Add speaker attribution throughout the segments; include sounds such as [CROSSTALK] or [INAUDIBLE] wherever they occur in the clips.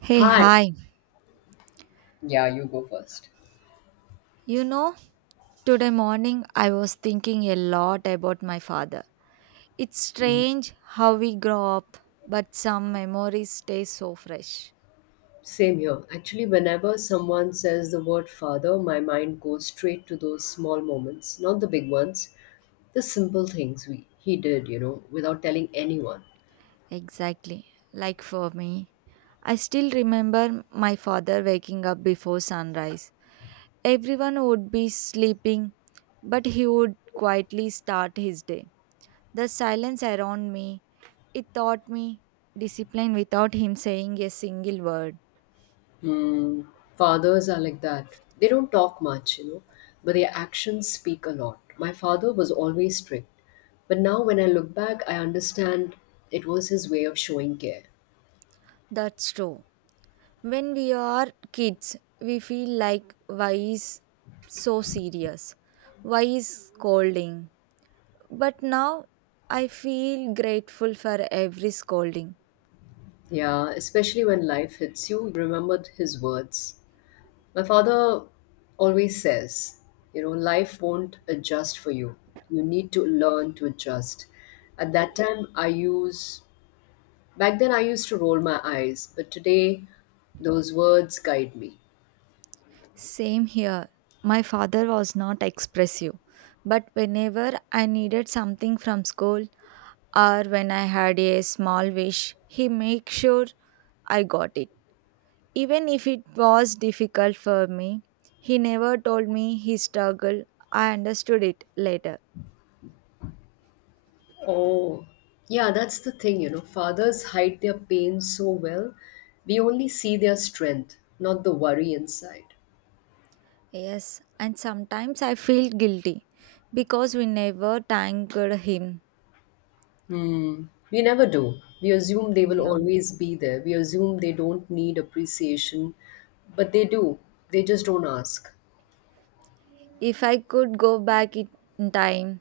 Speaker 1: Hey,
Speaker 2: Hi.
Speaker 1: hi.
Speaker 2: Yeah, you go first.
Speaker 1: You know, today morning I was thinking a lot about my father. It's
Speaker 2: Mm.
Speaker 1: strange how we grow up, but some memories stay so fresh.
Speaker 2: Same here. Actually, whenever someone says the word father, my mind goes straight to those small moments, not the big ones, the simple things we he did, you know, without telling anyone.
Speaker 1: Exactly. Like for me, I still remember my father waking up before sunrise. Everyone would be sleeping, but he would quietly start his day. The silence around me, it taught me discipline without him saying a single word.
Speaker 2: Hmm. Fathers are like that. They don't talk much, you know, but their actions speak a lot. My father was always strict, but now when I look back, I understand it was his way of showing care.
Speaker 1: That's true. When we are kids, we feel like why is so serious? Why is scolding? But now I feel grateful for every scolding.
Speaker 2: Yeah, especially when life hits you, you remembered his words. My father always says, you know, life won't adjust for you. You need to learn to adjust. At that time, back then I used to roll my eyes, but today those words guide me.
Speaker 1: Same here. My father was not expressive, but whenever I needed something from school or when I had a small wish, he made sure I got it. Even if it was difficult for me, he never told me he struggle. I understood it later.
Speaker 2: Oh, yeah, that's the thing, you know, fathers hide their pain so well. We only see their strength, not the worry inside.
Speaker 1: Yes, and sometimes I feel guilty because we never thanked him.
Speaker 2: Hmm. We never do. We assume they will
Speaker 1: Yeah.
Speaker 2: always be there. We assume they don't need appreciation, but they do. They just don't ask.
Speaker 1: If I could go back it- In time,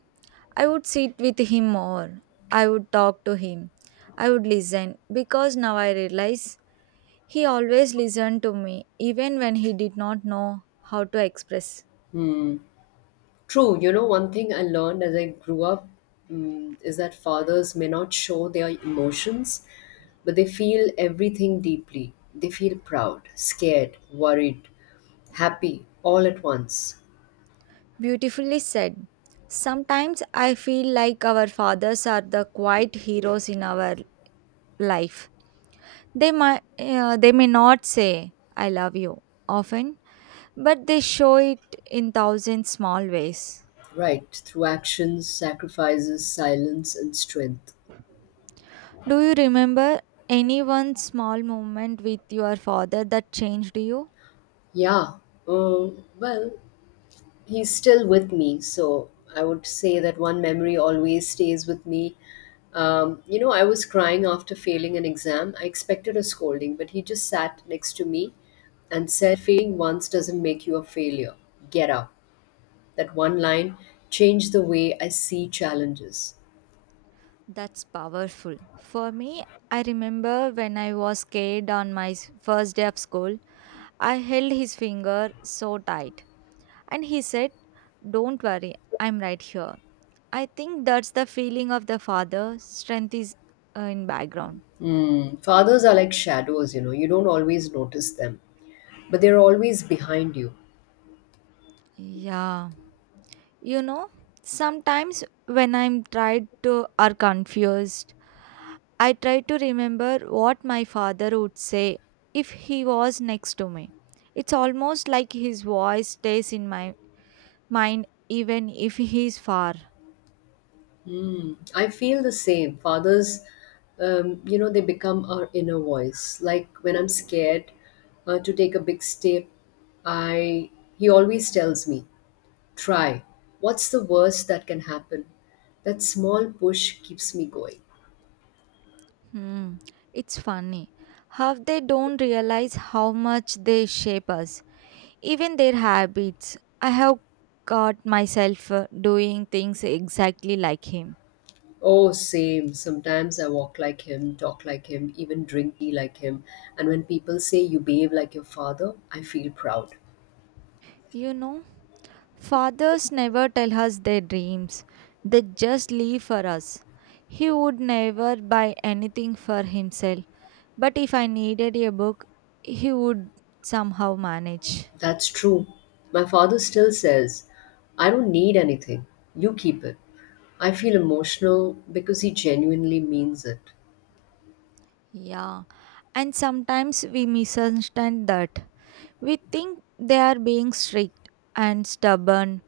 Speaker 1: I would sit with him more. I would talk to him. I would listen because now I realize he always listened to me even when he did not know how to express.
Speaker 2: True, you know, one thing I learned as I grew up is that fathers may not show their emotions, but they feel everything deeply. They feel proud, scared, worried, happy, all at once.
Speaker 1: Beautifully said. Sometimes I feel like our fathers are the quiet heroes in our life. They they may not say "I love you" often, but they show it in thousand small ways.
Speaker 2: Right, through actions, sacrifices, silence, and strength.
Speaker 1: Do you remember any one small moment with your father that changed you?
Speaker 2: Yeah. Uh, well, he's still with me. So I would say that one memory always stays with me. You know, I was crying after failing an exam. I expected a scolding, but he just sat next to me and said, "Failing once doesn't make you a failure. Get up." That one line changed the way I see challenges.
Speaker 1: That's powerful. For me, I remember when I was scared on my first day of school, I held his finger so tight and he said, "Don't worry, I'm right here." I think that's the feeling of the father. Strength is, in background.
Speaker 2: Mm. Fathers are like shadows, you know, you don't always notice them, but they're always behind you.
Speaker 1: Yeah. You know, sometimes when I'm tired to or confused, I try to remember what my father would say if he was next to me. It's almost like his voice stays in my mind even if he's far.
Speaker 2: Mm, I feel the same. Fathers, you know, they become our inner voice. Like when I'm scared to take a big step, I he always tells me, "Try. What's the worst that can happen?" That small push keeps me going.
Speaker 1: Hmm. It's funny how they don't realize how much they shape us, even their habits. I have got myself doing things exactly like him.
Speaker 2: Oh, same. Sometimes I walk like him, talk like him, even drink tea like him. And when people say you behave like your father, I feel proud.
Speaker 1: You know, fathers never tell us their dreams, they just leave for us. He would never buy anything for himself, but if I needed a book, he would somehow manage.
Speaker 2: That's true. My father still says, "I don't need anything. You keep it." I feel emotional because he genuinely means it.
Speaker 1: Yeah, and sometimes we misunderstand that. We think they are being strict and stubborn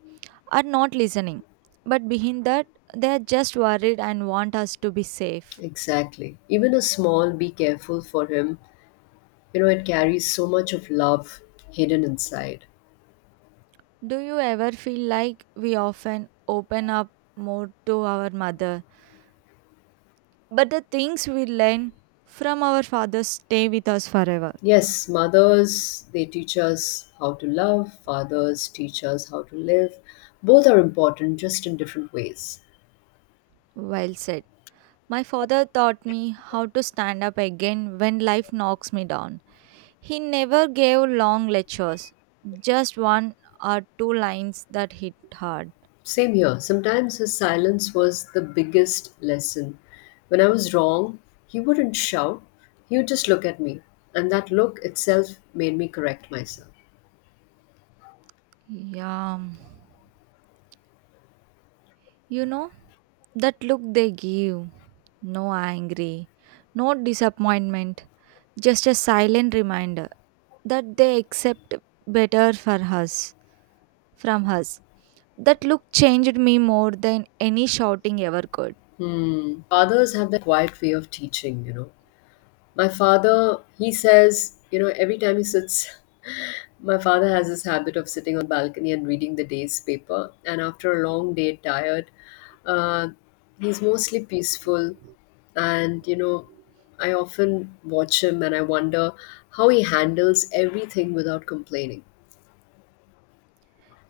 Speaker 1: or not listening, but behind that, they are just worried and want us to be safe.
Speaker 2: Exactly. Even a small "be careful" for him, you know, it carries so much of love hidden inside.
Speaker 1: Do you ever feel like we often open up more to our mother, but the things we learn from our fathers stay with us forever?
Speaker 2: Yes, mothers, they teach us how to love, fathers teach us how to live. Both are important, just in different ways.
Speaker 1: Well said. My father taught me how to stand up again when life knocks me down. He never gave long lectures, just one or two lines that hit hard.
Speaker 2: Same here. Sometimes his silence was the biggest lesson. When I was wrong, he wouldn't shout, he would just look at me. And that look itself made me correct myself.
Speaker 1: Yeah, you know, that look they give. No angry, no disappointment, just a silent reminder that they accept better for us. From hers. That look changed me more than any shouting ever could.
Speaker 2: Hmm. Fathers have that quiet way of teaching, you know. My father, he says, you know, every time he sits, [LAUGHS] my father has this habit of sitting on the balcony and reading the day's paper. And after a long day, tired, uh, he's mostly peaceful, and you know, I often watch him and I wonder how he handles everything without complaining.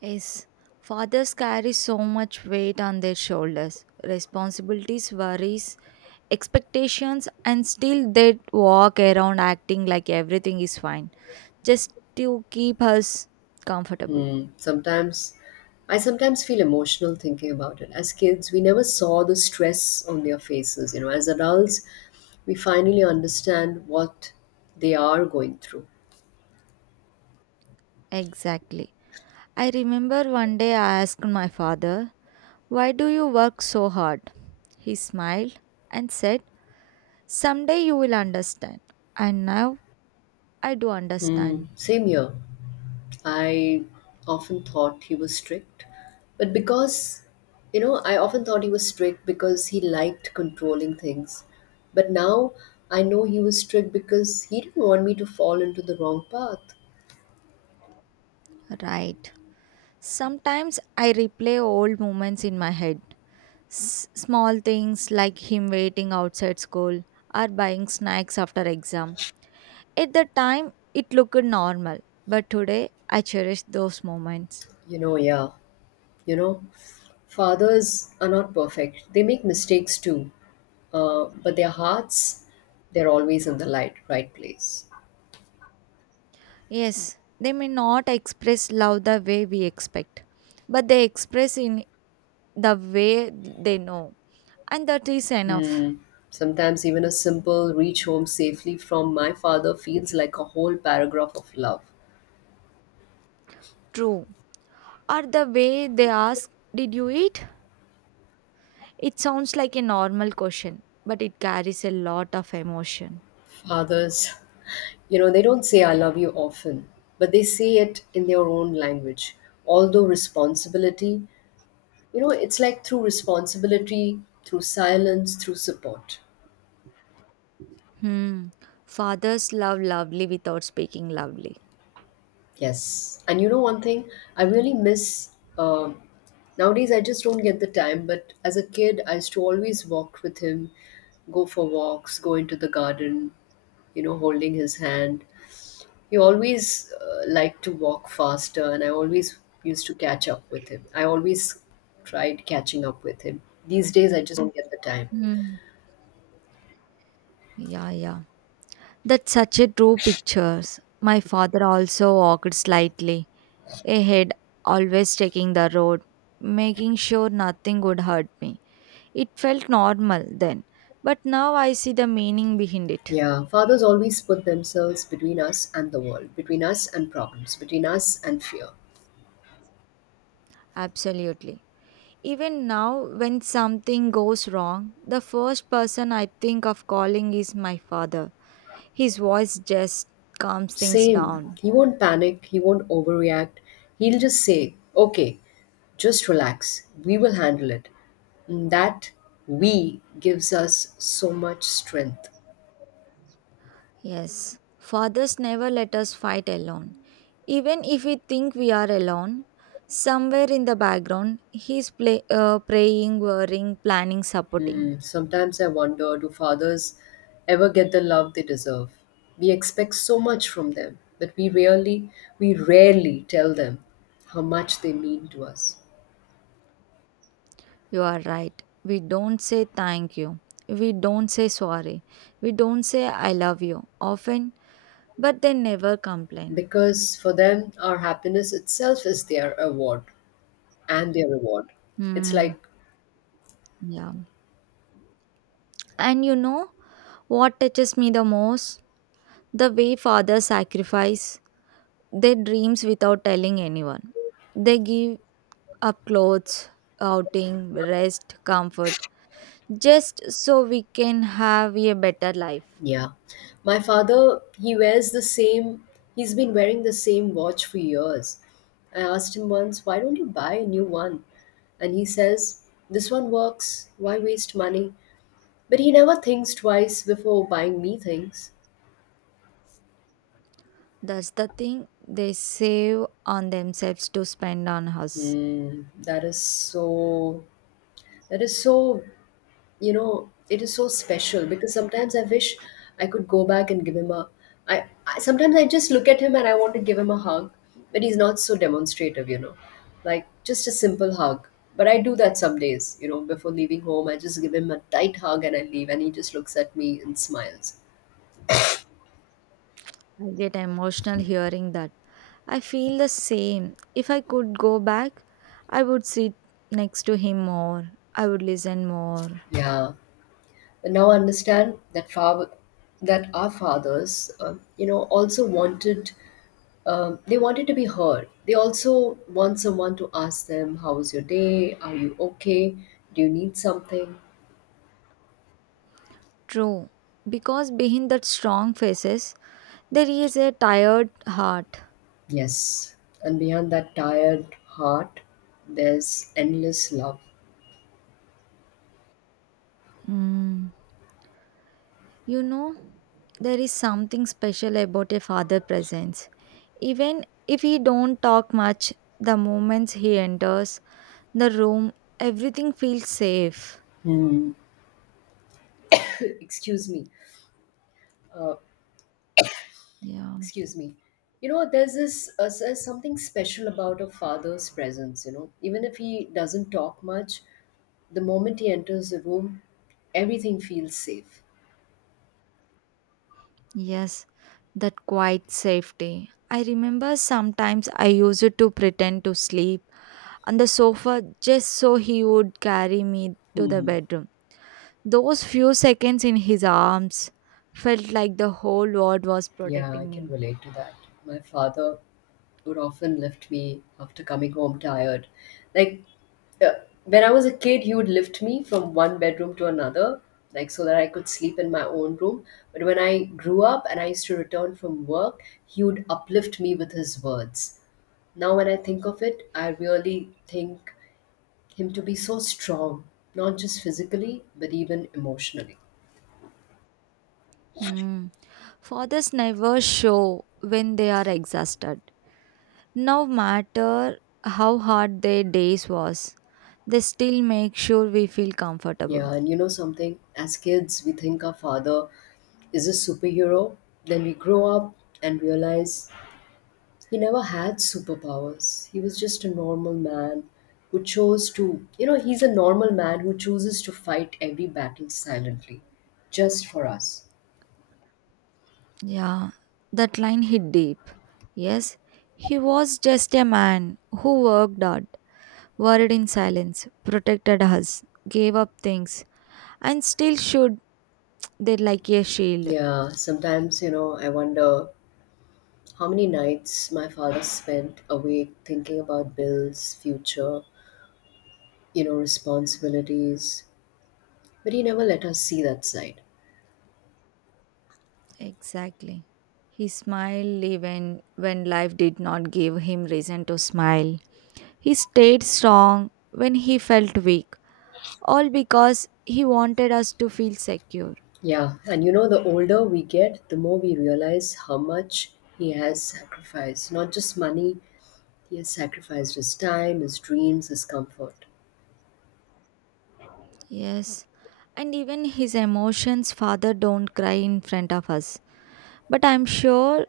Speaker 1: Yes, fathers carry so much weight on their shoulders, responsibilities, worries, expectations, and still they walk around acting like everything is fine just to keep us comfortable.
Speaker 2: Hmm. sometimes I sometimes feel emotional thinking about it. As kids we never saw the stress on their faces, you know, as adults we finally understand what they are going through.
Speaker 1: Exactly. I remember one day I asked my father, "Why do you work so hard?" He smiled and said, "Someday you will understand." And now I do
Speaker 2: Hmm.
Speaker 1: understand.
Speaker 2: Same here. I often thought he was strict, but because, you know, I often thought he was strict because he liked controlling things. But now I know he was strict because he didn't want me to fall into the wrong path.
Speaker 1: Right. Sometimes I replay old moments in my head. Small things like him waiting outside school or buying snacks after exam. At the time, it looked normal, but today I cherish those moments.
Speaker 2: You know, yeah, you know, fathers are not perfect, they make mistakes too, but their hearts, they're always in the right place.
Speaker 1: Yes, they may not express love the way we expect, but they express in the way they know, and that is enough.
Speaker 2: Sometimes even a simple "reach home safely" from my father feels like a whole paragraph of love.
Speaker 1: True. Or the way they ask, "Did you eat?" It sounds like a normal question, but it carries a lot of emotion.
Speaker 2: Fathers, [LAUGHS] you know, they don't say "I love you" often, but they say it in their own language. Although responsibility, you know, it's like through responsibility, through silence, through support.
Speaker 1: Hmm. Fathers love lovely without speaking lovely.
Speaker 2: Yes. And you know, one thing I really miss, um nowadays, I just don't get the time, but as a kid, I used to always walk with him, go for walks, go into the garden, you know, holding his hand. He always liked to walk faster, and I always used to catch up with him. I always tried catching up with him. These days, I just don't get the time.
Speaker 1: Hmm. Yeah, yeah. That's such a true picture. My father also walked slightly ahead, always taking the road, making sure nothing would hurt me. It felt normal then, but now I see the meaning behind it.
Speaker 2: Yeah, fathers always put themselves between us and the world, between us and problems, between us and fear.
Speaker 1: Absolutely. Even now, when something goes wrong, the first person I think of calling is my father. His voice just calms things
Speaker 2: Same.
Speaker 1: down.
Speaker 2: He won't panic, he won't overreact. He'll just say, "Okay, just relax, we will handle it." And that we gives us so much strength.
Speaker 1: Yes, fathers never let us fight alone. Even if we think we are alone, somewhere in the background, he's praying, worrying, planning, supporting.
Speaker 2: Sometimes I wonder, do fathers ever get the love they deserve? We expect so much from them, but we rarely tell them how much they mean to us.
Speaker 1: You are right. We don't say thank you. We don't say sorry. We don't say I love you often, but they never complain.
Speaker 2: Because for them our happiness itself is their award and their reward. It's
Speaker 1: Hmm.
Speaker 2: like,
Speaker 1: Yeah. And you know what touches me the most? The way fathers sacrifice their dreams without telling anyone. They give up clothes, outing, rest, comfort, just so we can have a better life.
Speaker 2: yeah. My father, he wears the same he's been wearing the same watch for years. I asked him once, "Why don't you buy a new one?" And he says, "This one works. Why waste money?" But he never thinks twice before buying me things.
Speaker 1: That's the thing, they save on themselves to spend on us.
Speaker 2: Hmm. That is so, you know, it is so special because sometimes I wish I could go back and give him a, I sometimes I just look at him and I want to give him a hug, but he's not so demonstrative, you know, like just a simple hug. But I do that some days, you know, before leaving home, I just give him a tight hug and I leave and he just looks at me and smiles.
Speaker 1: I get emotional hearing that. I feel the same. If I could go back, I would sit next to him more. I would listen more.
Speaker 2: Yeah. Now understand that our fathers, you know, also wanted they wanted to be heard. They also want someone to ask them, "How was your day? Are you okay? Do you need something?"
Speaker 1: True, because behind that strong faces, there is a tired heart.
Speaker 2: Yes, and beyond that tired heart, there's endless love.
Speaker 1: Mm. You know, there is something special about a father presence. Even if he don't talk much, the moments he enters the room, everything feels safe.
Speaker 2: Hmm. [LAUGHS] Excuse me. Uh,
Speaker 1: Yeah.
Speaker 2: excuse me, you know there's this there's something special about a father's presence, you know, even if he doesn't talk much, the moment he enters the room everything feels safe.
Speaker 1: Yes, that quiet safety. I remember sometimes I used to pretend to sleep on the sofa just so he would carry me to the bedroom. Those few seconds in his arms felt like the whole world was
Speaker 2: Yeah, I
Speaker 1: protecting
Speaker 2: can
Speaker 1: me.
Speaker 2: relate to that. My father would often lift me after coming home tired. Like, when I was a kid, he would lift me from one bedroom to another, like, so that I could sleep in my own room. But when I grew up and I used to return from work, he would uplift me with his words. Now, when I think of it, I really think him to be so strong, not just physically, but even emotionally.
Speaker 1: Hmm. Fathers never show when they are exhausted. No matter how hard their days was, they still make sure we feel comfortable.
Speaker 2: Yeah, and you know something, as kids, we think our father is a superhero. Then we grow up and realize he never had superpowers. He was just a normal man who chose to, you know, he's a normal man who chooses to fight every battle silently, just for us.
Speaker 1: Yeah, that line hit deep. Yes, he was just a man who worked hard, worried in silence, protected us, gave up things, and still showed there like a shield.
Speaker 2: Yeah, sometimes, you know, I wonder how many nights my father spent awake thinking about bills, future, you know, responsibilities, but he never let us see that side.
Speaker 1: Exactly. He smiled even when life did not give him reason to smile. He stayed strong when he felt weak, all because he wanted us to feel secure.
Speaker 2: Yeah, and you know, the older we get, the more we realize how much he has sacrificed. Not just money, he has sacrificed his time, his dreams, his comfort.
Speaker 1: Yes. And even his emotions, father don't cry in front of us. But I'm sure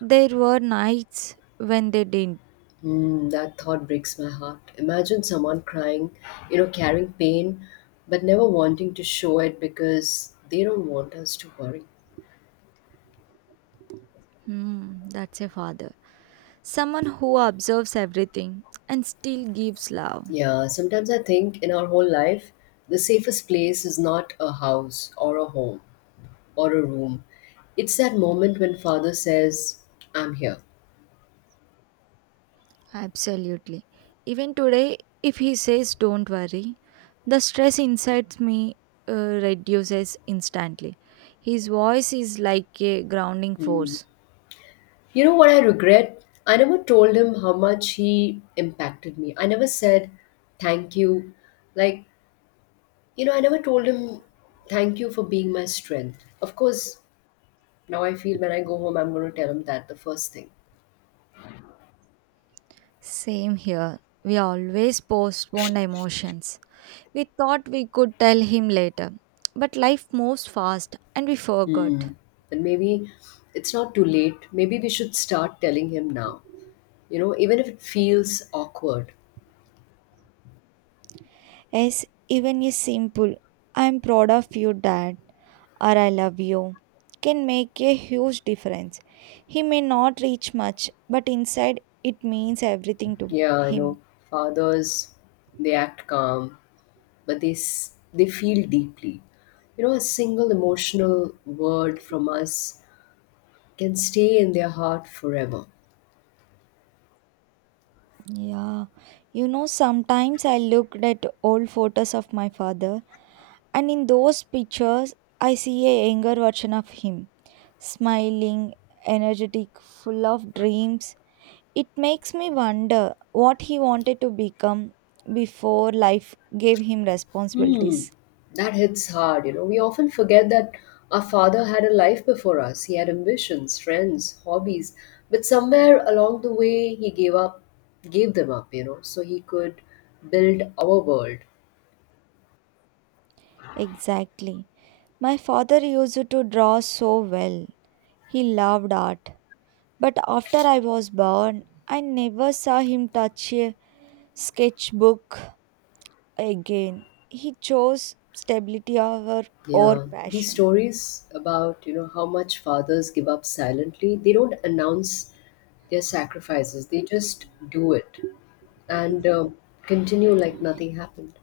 Speaker 1: there were nights when they didn't.
Speaker 2: Mm, that thought breaks my heart. Imagine someone crying, you know, carrying pain, but never wanting to show it because they don't want us to worry.
Speaker 1: Hmm, that's a father. Someone who observes everything and still gives love.
Speaker 2: Yeah, sometimes I think in our whole life, the safest place is not a house or a home or a room. It's that moment when father says, "I'm here."
Speaker 1: Absolutely. Even today, if he says, "Don't worry," the stress inside me, uh, reduces instantly. His voice is like a grounding force.
Speaker 2: You know what I regret? I never told him how much he impacted me. I never said thank you. Like, you know, I never told him thank you for being my strength. Of course, now I feel when I go home, I'm going to tell him that the first thing.
Speaker 1: Same here. We always postpone emotions. We thought we could tell him later, but life moves fast and we forgot.
Speaker 2: Hmm. But maybe it's not too late. Maybe we should start telling him now. You know, even if it feels awkward.
Speaker 1: Yes, even a simple, "I'm proud of you, Dad," or "I love you," can make a huge difference. He may not reach much, but inside it means everything to
Speaker 2: Yeah, I know.
Speaker 1: him.
Speaker 2: Fathers, they act calm, but they feel deeply. You know, a single emotional word from us can stay in their heart forever.
Speaker 1: Yeah, you know, sometimes I looked at old photos of my father, and in those pictures, I see a younger version of him, smiling, energetic, full of dreams. It makes me wonder what he wanted to become before life gave him
Speaker 2: Hmm.
Speaker 1: responsibilities.
Speaker 2: That hits hard, you know, we often forget that our father had a life before us. He had ambitions, friends, hobbies, but somewhere along the way he gave them up, you know, so he could build our world.
Speaker 1: Exactly. My father used to draw so well. He loved art. But after I was born, I never saw him touch a sketchbook again. He chose stability over or
Speaker 2: Yeah, these
Speaker 1: passion.
Speaker 2: stories about, you know, how much fathers give up silently. They don't announce their sacrifices. They just do it and continue like nothing happened.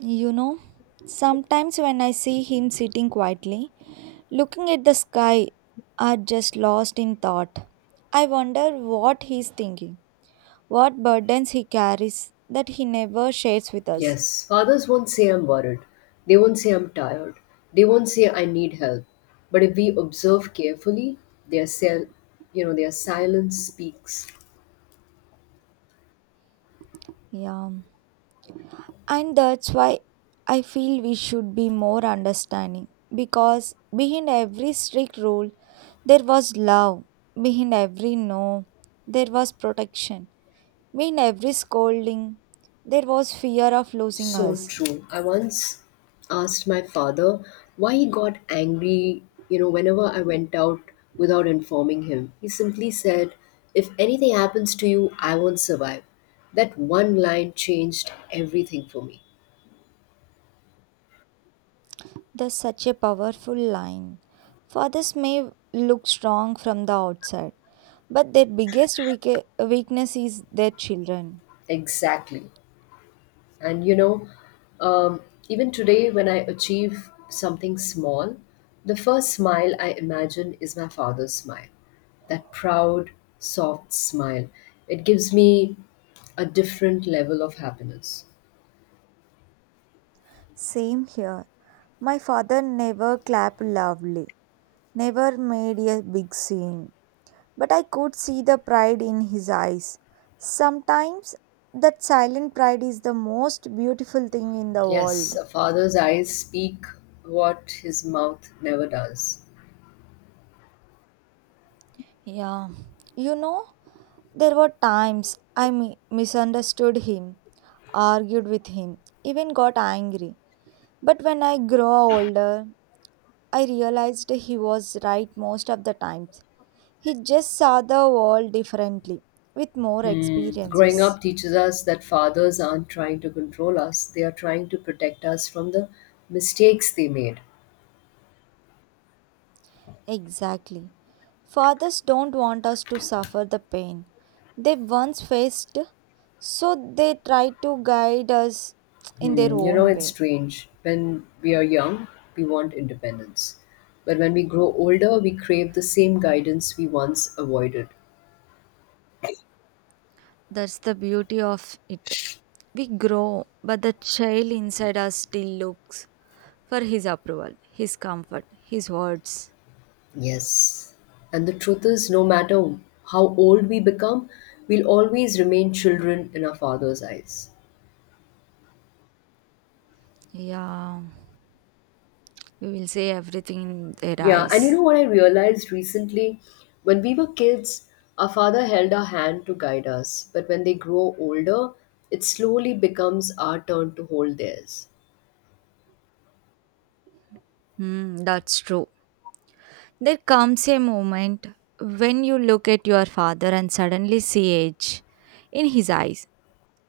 Speaker 1: You know, sometimes when I see him sitting quietly, looking at the sky, are just lost in thought. I wonder what he's thinking, what burdens he carries that he never shares with us.
Speaker 2: Yes, fathers won't say "I'm worried." They won't say "I'm tired." They won't say "I need help." But if we observe carefully, their cell, you know, their silence speaks.
Speaker 1: Yeah. And that's why I feel we should be more understanding because behind every strict rule, there was love. Behind every no, there was protection. Behind every scolding, there was fear of losing
Speaker 2: So
Speaker 1: us.
Speaker 2: true. I once asked my father why he got angry, you know, whenever I went out without informing him. He simply said, "If anything happens to you, I won't survive." That one line changed everything for me.
Speaker 1: That's such a powerful line. Fathers may look strong from the outside, but their biggest weakness is their children.
Speaker 2: Exactly. And you know, um, Even today, when I achieve something small, the first smile I imagine is my father's smile, that proud, soft smile. It gives me a different level of happiness.
Speaker 1: Same here. My father never clapped loudly, never made a big scene, but I could see the pride in his eyes. Sometimes that silent pride is the most beautiful thing in the
Speaker 2: Yes,
Speaker 1: world.
Speaker 2: a father's eyes speak what his mouth never does.
Speaker 1: Yeah, you know, there were times I misunderstood him, argued with him, even got angry. But when I grew older, I realized he was right most of the times. He just saw the world differently, with more
Speaker 2: Hmm. Growing
Speaker 1: experiences.
Speaker 2: up teaches us that fathers aren't trying to control us, they are trying to protect us from the mistakes they made.
Speaker 1: Exactly. Fathers don't want us to suffer the pain they once faced, so they try to guide us in their
Speaker 2: Hmm, you know,
Speaker 1: own
Speaker 2: it's
Speaker 1: way.
Speaker 2: strange. When we are young, we want independence. But when we grow older, we crave the same guidance we once avoided.
Speaker 1: That's the beauty of it. We grow, but the child inside us still looks for his approval, his comfort, his words.
Speaker 2: Yes. And the truth is, no matter how old we become, we'll always remain children in our father's eyes.
Speaker 1: Yeah, we will say everything in their
Speaker 2: Yeah, and you know
Speaker 1: eyes.
Speaker 2: what I realized recently? When we were kids, our father held our hand to guide us. But when they grow older, it slowly becomes our turn to hold theirs.
Speaker 1: Hmm, that's true. There comes a moment when you look at your father and suddenly see age in his eyes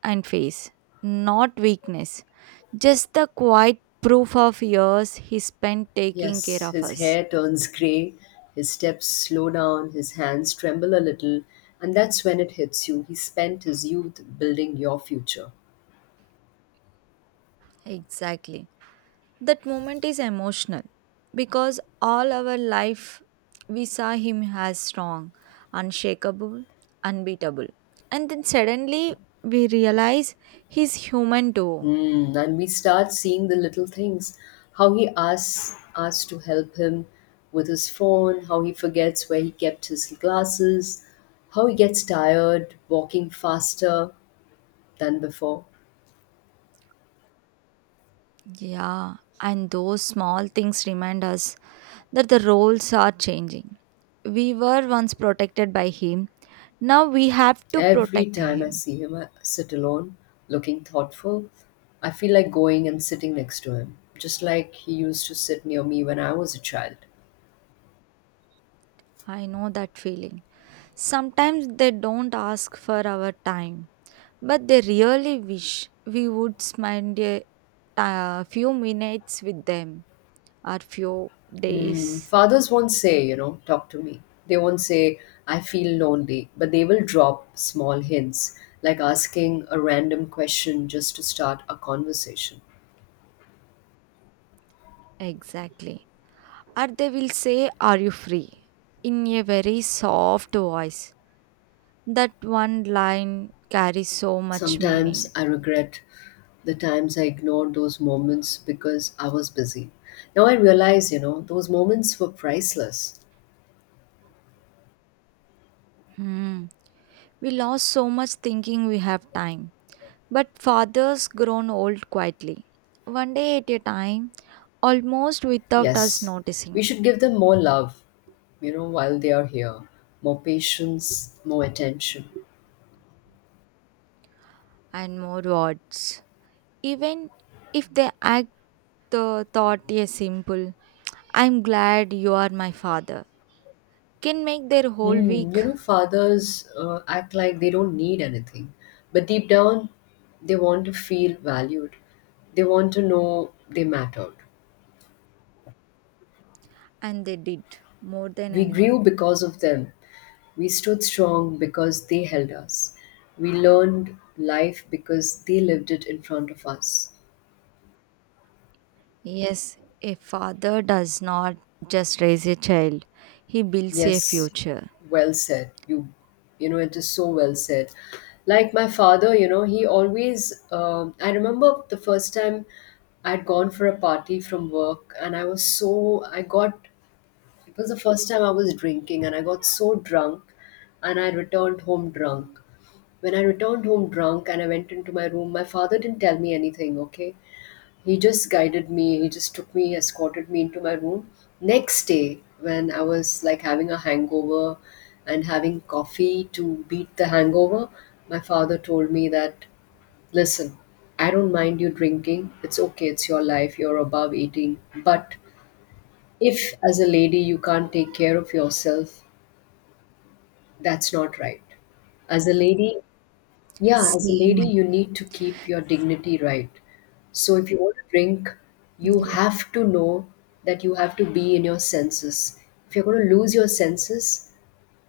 Speaker 1: and face, not weakness, just the quiet proof of years he spent taking care
Speaker 2: Yes,
Speaker 1: of
Speaker 2: his
Speaker 1: us.
Speaker 2: hair turns grey, his steps slow down, his hands tremble a little, and that's when it hits you. He spent his youth building your future.
Speaker 1: Exactly. That moment is emotional because all our life we saw him as strong, unshakable, unbeatable. And then suddenly we realize he's human too.
Speaker 2: Hmm, and we start seeing the little things. How he asks us to help him with his phone, how he forgets where he kept his glasses, how he gets tired walking faster than before.
Speaker 1: Yeah, and those small things remind us that the roles are changing. We were once protected by him, now we have to
Speaker 2: Every
Speaker 1: protect
Speaker 2: time I
Speaker 1: him.
Speaker 2: see him sit alone, looking thoughtful, I feel like going and sitting next to him, just like he used to sit near me when I was a child.
Speaker 1: I know that feeling. Sometimes they don't ask for our time, but they really wish we would spend a, few minutes with them or few days.
Speaker 2: Fathers won't say, you know, talk to me. They won't say, I feel lonely, but they will drop small hints, like asking a random question just to start a conversation.
Speaker 1: Exactly. Or they will say, "Are you free?" in a very soft voice. That one line carries so much
Speaker 2: Sometimes
Speaker 1: meaning.
Speaker 2: I regret the times I ignored those moments because I was busy. Now I realize, you know, those moments were priceless.
Speaker 1: Hmm. We lost so much thinking we have time. But father's grown old quietly, one day at a time, almost without us
Speaker 2: Yes, we
Speaker 1: noticing.
Speaker 2: should give them more love, you know, while they are here, more patience, more attention.
Speaker 1: And more words. Even if they act, the thought is simple. "I'm glad you are my father" can make their whole
Speaker 2: Hmm,
Speaker 1: week.
Speaker 2: you know, fathers act like they don't need anything, but deep down, they want to feel valued. They want to know they mattered.
Speaker 1: And they did, more than
Speaker 2: We grew
Speaker 1: anyone.
Speaker 2: because of them. We stood strong because they held us. We learned life because they lived it in front of us.
Speaker 1: Yes, a father does not just raise a child, he builds a
Speaker 2: Yes,
Speaker 1: future.
Speaker 2: well said. You know, it is so well said. Like my father, you know, he always. I remember the first time I'd gone for a party from work, and I was so. I got. It was the first time I was drinking, and I got so drunk, and I returned home drunk. When I returned home drunk and I went into my room, my father didn't tell me anything, okay? He just guided me, he just took me, escorted me into my room. Next day, when I was like having a hangover and having coffee to beat the hangover, my father told me that, listen, I don't mind you drinking, it's okay, it's your life, you're above 18. But if, as a lady, you can't take care of yourself, that's not right. As a lady, yeah, as a
Speaker 1: Same.
Speaker 2: lady, you need to keep your dignity, right. So if you want to drink, you
Speaker 1: Yeah,
Speaker 2: have to know that you have to be in your senses. If you're going to lose your senses,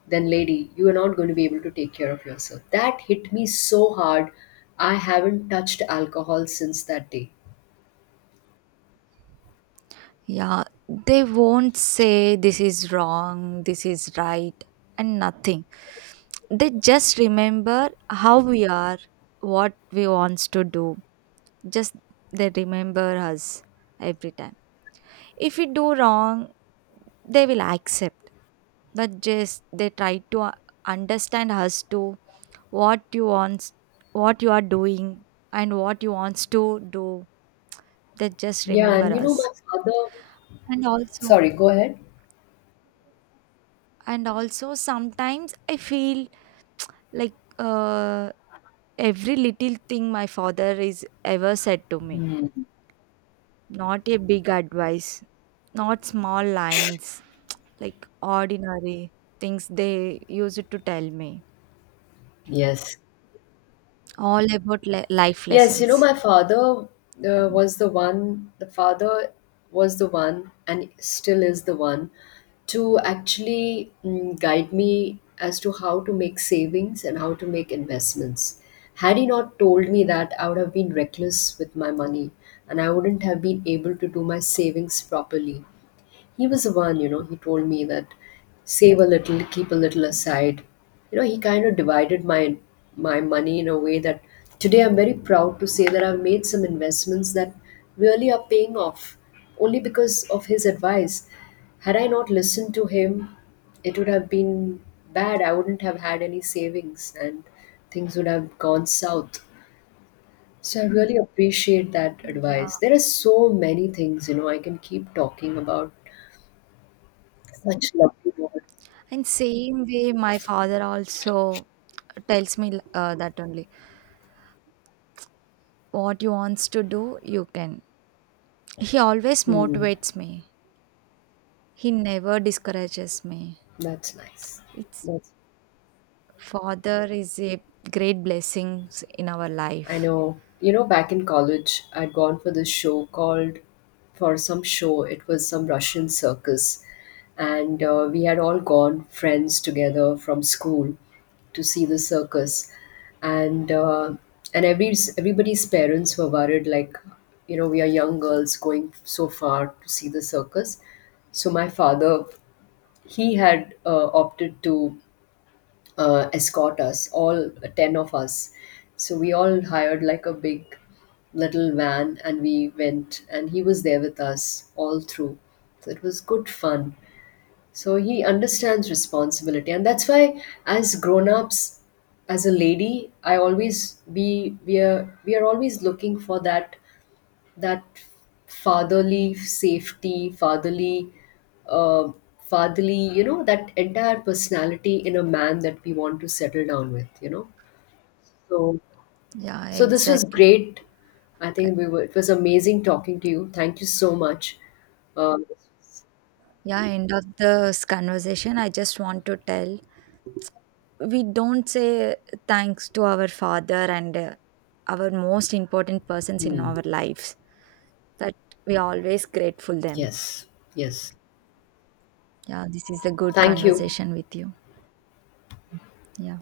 Speaker 2: then lady, you are not going to be able to take care of yourself. That hit me so hard. I haven't touched alcohol since that day.
Speaker 1: yeah, they won't say this is wrong, this is right, and nothing. They just remember how we are, what we wants to do. Just, they remember us every time. If we do wrong, they will accept, but just they try to, understand us to what you want, what you are doing, and what you wants to do. They just
Speaker 2: Yeah,
Speaker 1: remember
Speaker 2: and you know, my
Speaker 1: us.
Speaker 2: father,
Speaker 1: And also.
Speaker 2: sorry, go ahead.
Speaker 1: And also, sometimes I feel like, every little thing my father is ever said to me, not a big advice, not small lines, like ordinary things they use it to tell me
Speaker 2: Yes.
Speaker 1: all about life
Speaker 2: Yes, you know,
Speaker 1: lessons.
Speaker 2: my father
Speaker 1: Mm.
Speaker 2: was the one, the father was the one, and still is the one, to actually guide me as to how to make savings and how to make investments. Had he not told me that, I would have been reckless with my money and I wouldn't have been able to do my savings properly. He was the one, you know, he told me that, save a little, keep a little aside. You know, he kind of divided my money in a way that today I'm very proud to say that I've made some investments that really are paying off only because of his advice. Had I not listened to him, it would have been bad. I wouldn't have had any savings and things would have gone south. So I really appreciate that
Speaker 1: Yeah,
Speaker 2: advice. There are so many things, you know, I can keep talking about, such lovely moments.
Speaker 1: and same way my father also tells me, that only what you wants to do you can. He always
Speaker 2: Hmm,
Speaker 1: motivates me, he never discourages me.
Speaker 2: that's nice.
Speaker 1: It's,
Speaker 2: That's,
Speaker 1: father is a great blessings in our
Speaker 2: I
Speaker 1: life.
Speaker 2: know. You know, back in college, I'd gone for this show called, for some show, it was some Russian circus. And we had all gone, friends together from school, to see the circus. And uh, and everybody's parents were worried, like, you know, we are young girls going so far to see the circus. So my father, he had opted to escort us, all 10 of us. So we all hired like a big little van and we went, and he was there with us all through. So it was good fun. So he understands responsibility, and that's why, as grown ups, as a lady, I always we are always looking for that that fatherly safety, fatherly, uh, fatherly, you know, that entire personality in a man that we want to settle down with, you know. So,
Speaker 1: Yeah,
Speaker 2: so this was
Speaker 1: exactly.
Speaker 2: great. I
Speaker 1: Correct.
Speaker 2: think we were, it was amazing talking to you. Thank you so much. Um,
Speaker 1: Yeah, end of this conversation, I just want to tell, we don't say thanks to our father and, our most important persons in
Speaker 2: hmm,
Speaker 1: our lives, that we always grateful them.
Speaker 2: yes, yes.
Speaker 1: Yeah, this is a good
Speaker 2: Thank you.
Speaker 1: conversation with you. Yeah.